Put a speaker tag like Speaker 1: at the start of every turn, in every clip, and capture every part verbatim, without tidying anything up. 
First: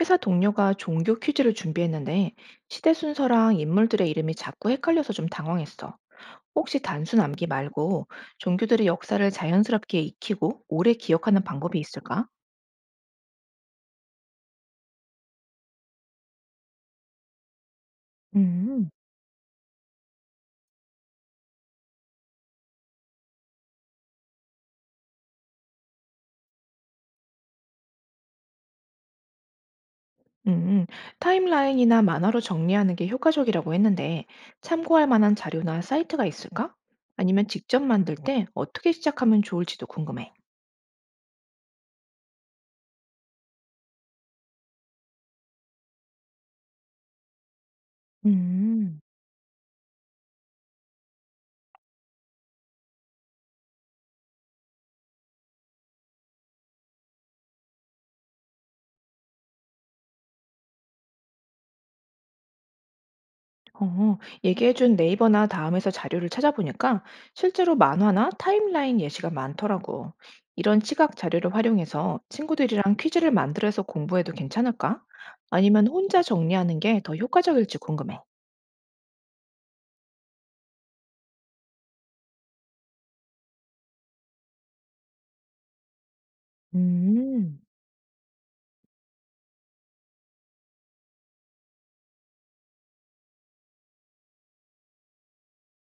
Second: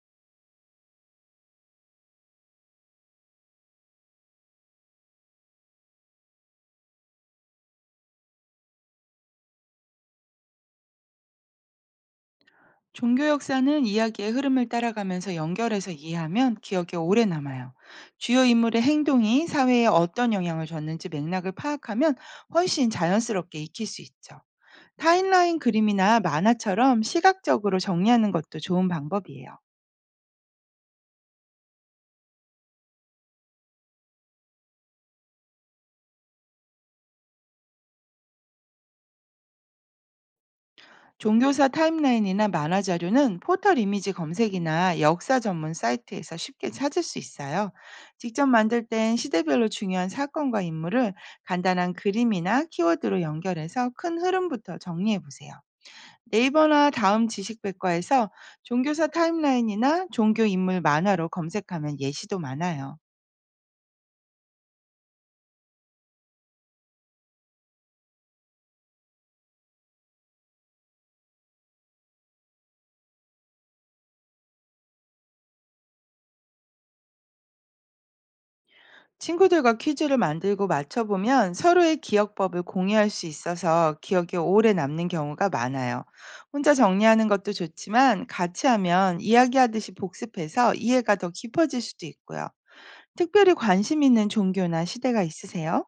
Speaker 1: 회사 동료가 종교 퀴즈를 준비했는데 시대 순서랑 인물들의 이름이 자꾸 헷갈려서 좀 당황했어. 혹시 단순 암기 말고 종교들의 역사를 자연스럽게 익히고 오래 기억하는 방법이 있을까?
Speaker 2: 종교 역사는 이야기의 흐름을 따라가면서 연결해서 이해하면 기억에 오래 남아요. 주요 인물의
Speaker 1: 음,
Speaker 2: 행동이 사회에 어떤 영향을 줬는지 맥락을 파악하면 훨씬 자연스럽게 익힐 수 있죠. 타인라인 그림이나 만화처럼 시각적으로 정리하는 것도 좋은 방법이에요.
Speaker 1: 음, 타임라인이나 만화로 정리하는 게 효과적이라고 했는데 참고할 만한 자료나 사이트가 있을까? 아니면 직접 만들 때 어떻게 시작하면 좋을지도 궁금해.
Speaker 2: 종교사 타임라인이나 만화 자료는 포털 이미지 검색이나 역사 전문 사이트에서 쉽게 찾을 수 있어요. 직접 만들
Speaker 1: 음.
Speaker 2: 땐 시대별로 중요한 사건과 인물을 간단한 그림이나 키워드로 연결해서 큰 흐름부터 정리해 보세요. 네이버나 다음 지식백과에서 종교사 타임라인이나 종교 인물 만화로 검색하면 예시도 많아요.
Speaker 1: 어, 얘기해준 네이버나 다음에서 자료를 찾아보니까 실제로 만화나 타임라인 예시가 많더라고. 이런 시각 자료를 활용해서 친구들이랑 퀴즈를 만들어서 공부해도 괜찮을까? 아니면 혼자 정리하는 게 더 효과적일지 궁금해.
Speaker 2: 친구들과 퀴즈를 만들고 맞춰보면 서로의 기억법을 공유할 수 있어서 기억이 오래 남는 경우가 많아요. 혼자 정리하는 것도
Speaker 1: 음,
Speaker 2: 좋지만 같이 하면 이야기하듯이 복습해서 이해가 더 깊어질 수도 있고요. 특별히 관심 있는 종교나 시대가 있으세요?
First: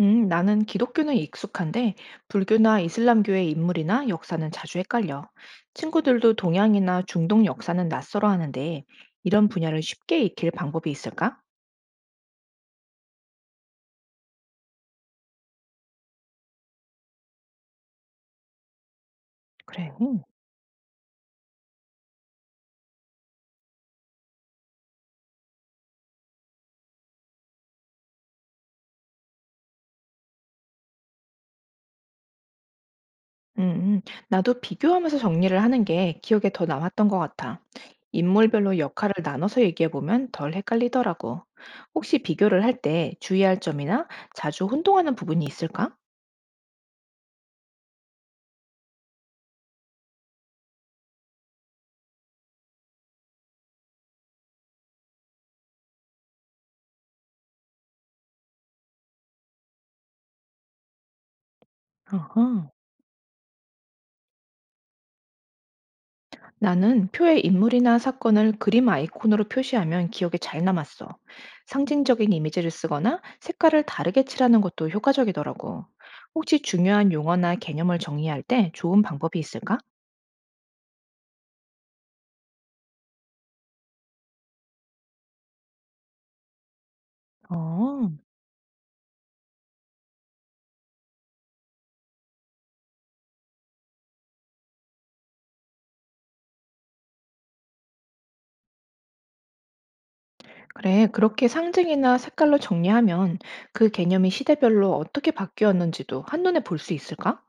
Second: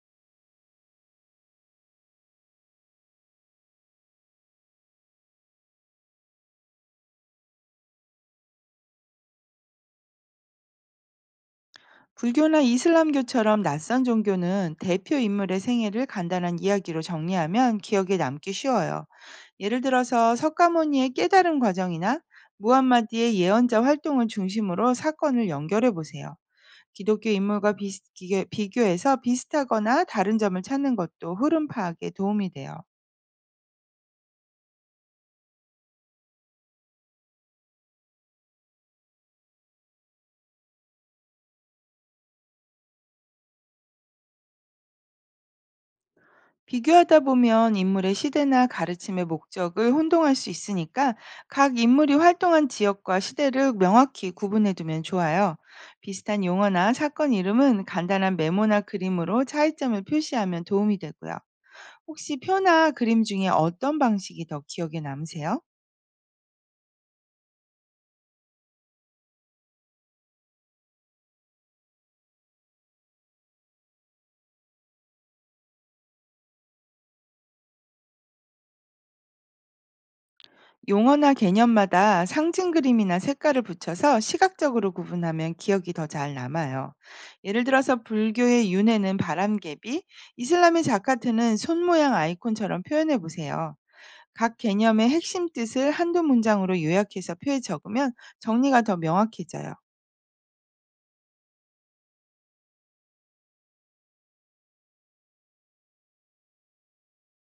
Speaker 1: 음, 나는 기독교는 익숙한데 불교나 이슬람교의 인물이나 역사는 자주 헷갈려. 친구들도 동양이나 중동 역사는 낯설어 하는데 이런 분야를 쉽게 익힐 방법이 있을까?
Speaker 2: 불교나 이슬람교처럼 낯선 종교는 대표 인물의 생애를 간단한 이야기로 정리하면 기억에 남기 쉬워요. 예를
Speaker 1: 그래.
Speaker 2: 들어서 석가모니의 깨달음 과정이나 무함마디의 예언자 활동을 중심으로 사건을 연결해 보세요. 기독교 인물과 비교해서 비슷하거나 다른 점을 찾는 것도 흐름 파악에 도움이 돼요.
Speaker 1: 음, 나도 비교하면서 정리를 하는 게 기억에 더 남았던 것 같아. 인물별로 역할을 나눠서 얘기해보면 덜 헷갈리더라고. 혹시 비교를 할 때 주의할 점이나 자주 혼동하는 부분이 있을까?
Speaker 2: 비교하다 보면 인물의 시대나 가르침의 목적을 혼동할 수 있으니까 각 인물이 활동한 지역과 시대를 명확히 구분해 두면 좋아요. 비슷한 용어나 사건 이름은 간단한 메모나 그림으로 차이점을 표시하면 도움이 되고요. 혹시
Speaker 1: 어허.
Speaker 2: 표나 그림 중에 어떤 방식이 더 기억에 남으세요?
Speaker 1: 나는 표에 인물이나 사건을 그림 아이콘으로 표시하면 기억에 잘 남았어. 상징적인 이미지를 쓰거나 색깔을 다르게 칠하는 것도 효과적이더라고. 혹시 중요한 용어나 개념을 정리할 때 좋은 방법이 있을까?
Speaker 2: 용어나 개념마다 상징 그림이나 색깔을 붙여서 시각적으로 구분하면 기억이 더 잘 남아요. 예를 들어서
Speaker 1: 어.
Speaker 2: 불교의 윤회는 바람개비, 이슬람의 자카트는 손 모양 아이콘처럼 표현해 보세요. 각 개념의 핵심 뜻을 한두 문장으로 요약해서 표에 적으면 정리가 더 명확해져요.
Speaker 1: 그래, 그렇게 상징이나 색깔로 정리하면 그 개념이 시대별로 어떻게 바뀌었는지도 한눈에 볼 수 있을까?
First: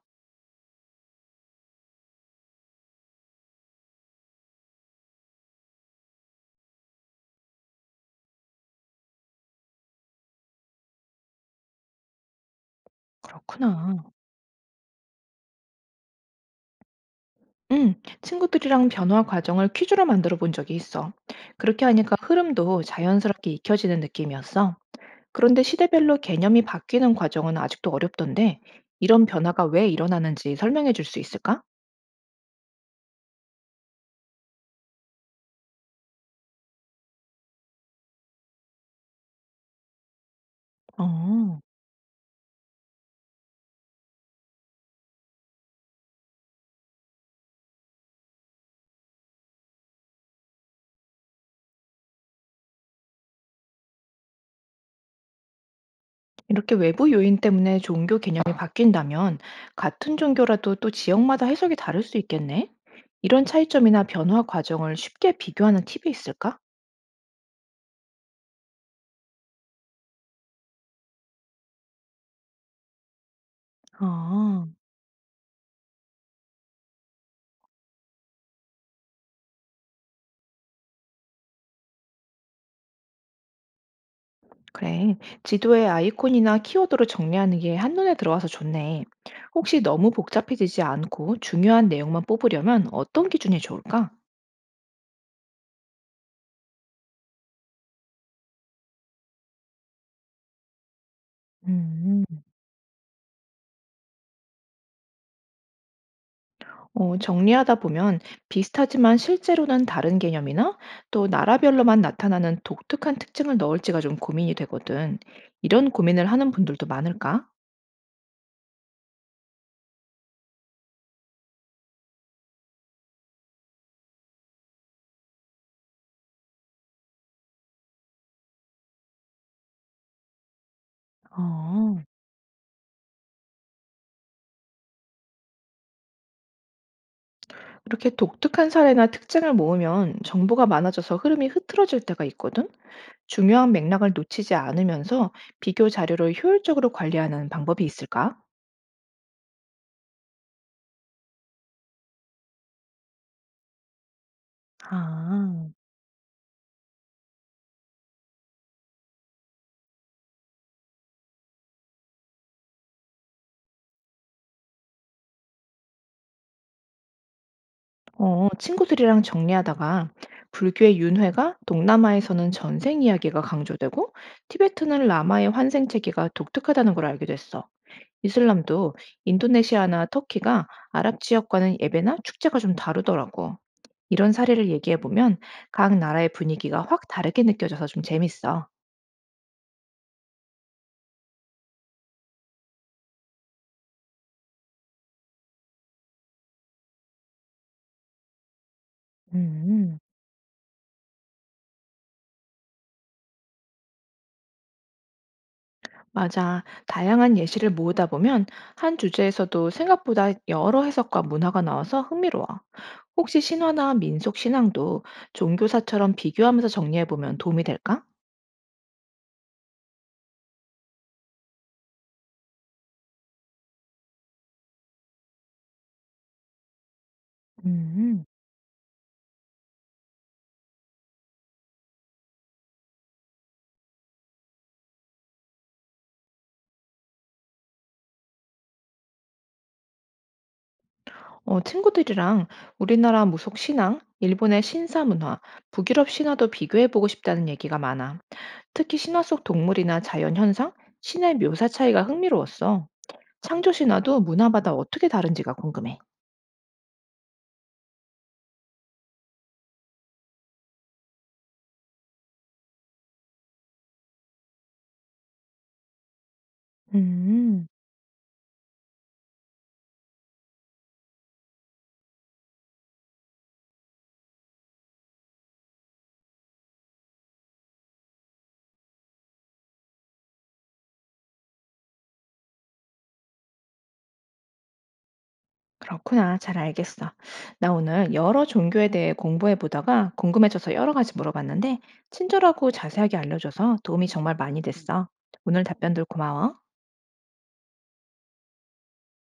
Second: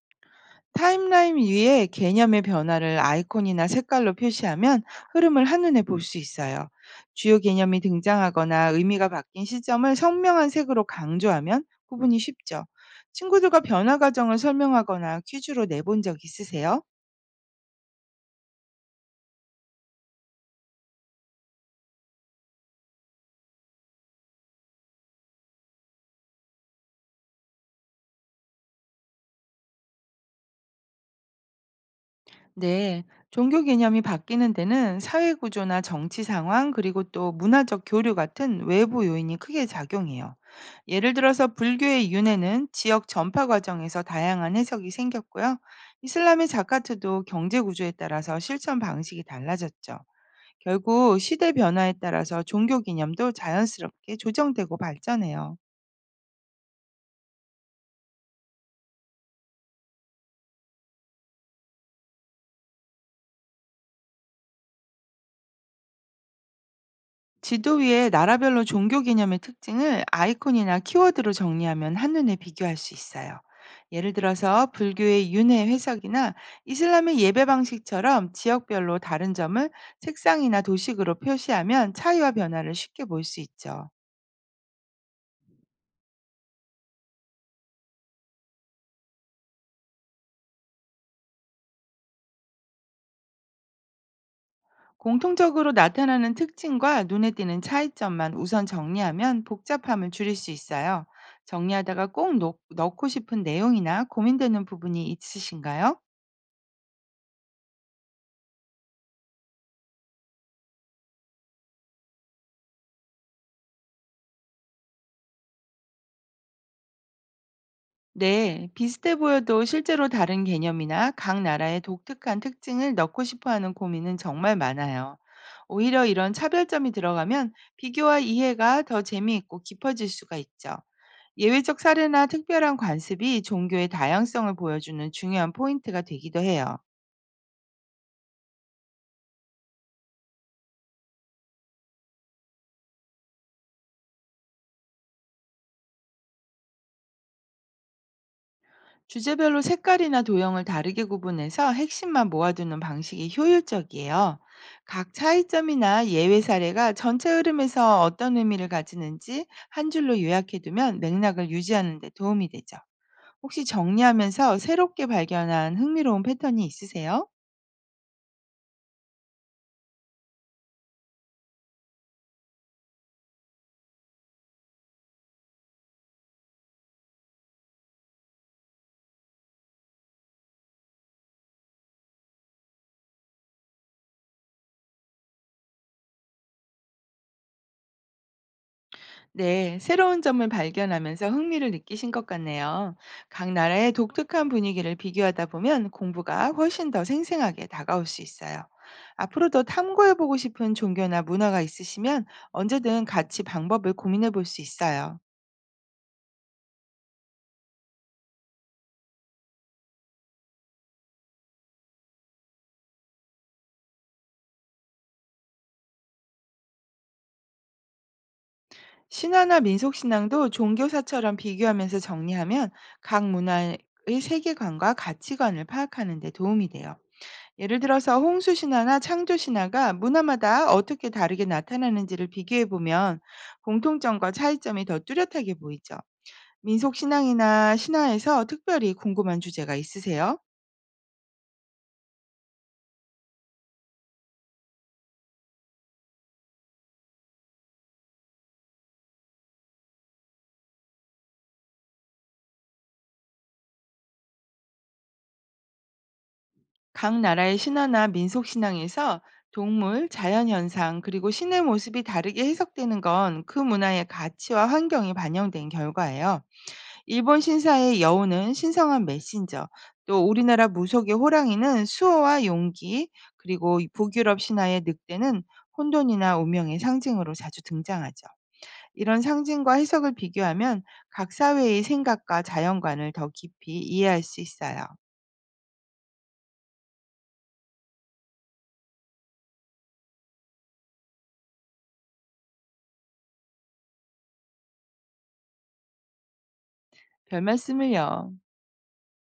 Speaker 2: 타임라인 위에 개념의 변화를 아이콘이나 색깔로 표시하면 흐름을 한눈에 볼 수 있어요. 주요 개념이 등장하거나 의미가 바뀐 시점을 선명한 색으로 강조하면 구분이 쉽죠. 친구들과 변화
Speaker 1: 그렇구나.
Speaker 2: 과정을 설명하거나 퀴즈로 내본 적 있으세요?
Speaker 1: 응, 친구들이랑 변화 과정을 퀴즈로 만들어 본 적이 있어. 그렇게 하니까 흐름도 자연스럽게 익혀지는 느낌이었어. 그런데 시대별로 개념이 바뀌는 과정은 아직도 어렵던데, 이런 변화가 왜 일어나는지 설명해 줄 수 있을까?
Speaker 2: 네, 종교 개념이 바뀌는 데는 사회 구조나 정치 상황, 그리고 또 문화적 교류 같은 외부 요인이 크게 작용해요. 예를 들어서
Speaker 1: 어.
Speaker 2: 불교의 윤회는 지역 전파 과정에서 다양한 해석이 생겼고요. 이슬람의 자카트도 경제 구조에 따라서 실천 방식이 달라졌죠. 결국 시대 변화에 따라서 종교 개념도 자연스럽게 조정되고 발전해요.
Speaker 1: 이렇게 외부 요인 때문에 종교 개념이 바뀐다면 같은 종교라도 또 지역마다 해석이 다를 수 있겠네? 이런 차이점이나 변화 과정을 쉽게 비교하는 팁이 있을까?
Speaker 2: 지도 위에 나라별로 종교 개념의 특징을 아이콘이나 키워드로 정리하면 한눈에 비교할 수 있어요. 예를
Speaker 1: 아,
Speaker 2: 들어서 불교의 윤회 회석이나 이슬람의 예배 방식처럼 지역별로 다른 점을 색상이나 도식으로 표시하면 차이와 변화를 쉽게 볼 수 있죠.
Speaker 1: 그래. 지도에 아이콘이나 키워드로 정리하는 게 한눈에 들어와서 좋네. 혹시 너무 복잡해지지 않고 중요한 내용만 뽑으려면 어떤 기준이 좋을까?
Speaker 2: 공통적으로 나타나는 특징과 눈에 띄는 차이점만 우선 정리하면 복잡함을 줄일 수 있어요. 정리하다가
Speaker 1: 음.
Speaker 2: 꼭 놓- 넣고 싶은 내용이나 고민되는 부분이 있으신가요?
Speaker 1: 어, 정리하다 보면 비슷하지만 실제로는 다른 개념이나 또 나라별로만 나타나는 독특한 특징을 넣을지가 좀 고민이 되거든. 이런 고민을 하는 분들도 많을까?
Speaker 2: 네, 비슷해 보여도 실제로 다른 개념이나 각 나라의 독특한 특징을 넣고 싶어 하는 고민은 정말 많아요. 오히려 이런 차별점이 들어가면 비교와 이해가 더 재미있고 깊어질 수가 있죠. 예외적
Speaker 1: 어,
Speaker 2: 사례나 특별한 관습이 종교의 다양성을 보여주는 중요한 포인트가 되기도 해요.
Speaker 1: 이렇게 독특한 사례나 특징을 모으면 정보가 많아져서 흐름이 흐트러질 때가 있거든. 중요한 맥락을 놓치지 않으면서 비교 자료를 효율적으로 관리하는 방법이 있을까?
Speaker 2: 주제별로 색깔이나 도형을 다르게 구분해서 핵심만 모아두는 방식이 효율적이에요. 각
Speaker 1: 아.
Speaker 2: 차이점이나 예외 사례가 전체 흐름에서 어떤 의미를 가지는지 한 줄로 요약해두면 맥락을 유지하는 데 도움이 되죠. 혹시 정리하면서 새롭게 발견한 흥미로운 패턴이 있으세요?
Speaker 1: 어, 친구들이랑 정리하다가 불교의 윤회가 동남아에서는 전생 이야기가 강조되고 티베트는 라마의 환생 체계가 독특하다는 걸 알게 됐어. 이슬람도 인도네시아나 터키가 아랍 지역과는 예배나 축제가 좀 다르더라고. 이런 사례를 얘기해 보면 각 나라의 분위기가 확 다르게 느껴져서 좀 재밌어.
Speaker 2: 네, 새로운 점을 발견하면서 흥미를 느끼신 것 같네요. 각 나라의 독특한 분위기를 비교하다 보면 공부가 훨씬 더 생생하게 다가올 수 있어요. 앞으로도
Speaker 1: 음.
Speaker 2: 탐구해보고 싶은 종교나 문화가 있으시면 언제든 같이 방법을 고민해볼 수 있어요.
Speaker 1: 맞아. 다양한 예시를 모으다 보면 한 주제에서도 생각보다 여러 해석과 문화가 나와서 흥미로워. 혹시 신화나 민속 신앙도 종교사처럼 비교하면서 정리해보면 도움이 될까?
Speaker 2: 신화나 민속신앙도 종교사처럼 비교하면서 정리하면 각 문화의 세계관과 가치관을 파악하는 데 도움이 돼요. 예를 들어서
Speaker 1: 음,
Speaker 2: 홍수 신화나 창조 신화가 문화마다 어떻게 다르게 나타나는지를 비교해 보면 공통점과 차이점이 더 뚜렷하게 보이죠. 민속 신앙이나 신화에서 특별히 궁금한 주제가 있으세요?
Speaker 1: 어, 친구들이랑 우리나라 무속 신앙, 일본의 신사 문화, 북유럽 신화도 비교해보고 싶다는 얘기가 많아. 특히 신화 속 동물이나 자연 현상, 신의 묘사 차이가 흥미로웠어. 창조 신화도 문화마다 어떻게 다른지가 궁금해.
Speaker 2: 각 나라의 신화나 민속 신앙에서 동물, 자연 현상, 그리고 신의 모습이 다르게 해석되는 건 그 문화의 가치와 환경이 반영된 결과예요. 일본
Speaker 1: 음.
Speaker 2: 신사의 여우는 신성한 메신저, 또 우리나라 무속의 호랑이는 수호와 용기, 그리고 이 북유럽 신화의 늑대는 혼돈이나 운명의 상징으로 자주 등장하죠. 이런 상징과 해석을 비교하면 각 사회의 생각과 자연관을 더 깊이 이해할 수 있어요.
Speaker 1: 그렇구나. 잘 알겠어. 나 오늘 여러 종교에 대해 공부해 보다가 궁금해져서 여러 가지 물어봤는데, 친절하고 자세하게 알려줘서 도움이 정말 많이 됐어. 오늘 답변들 고마워.
Speaker 2: 별 말씀을요.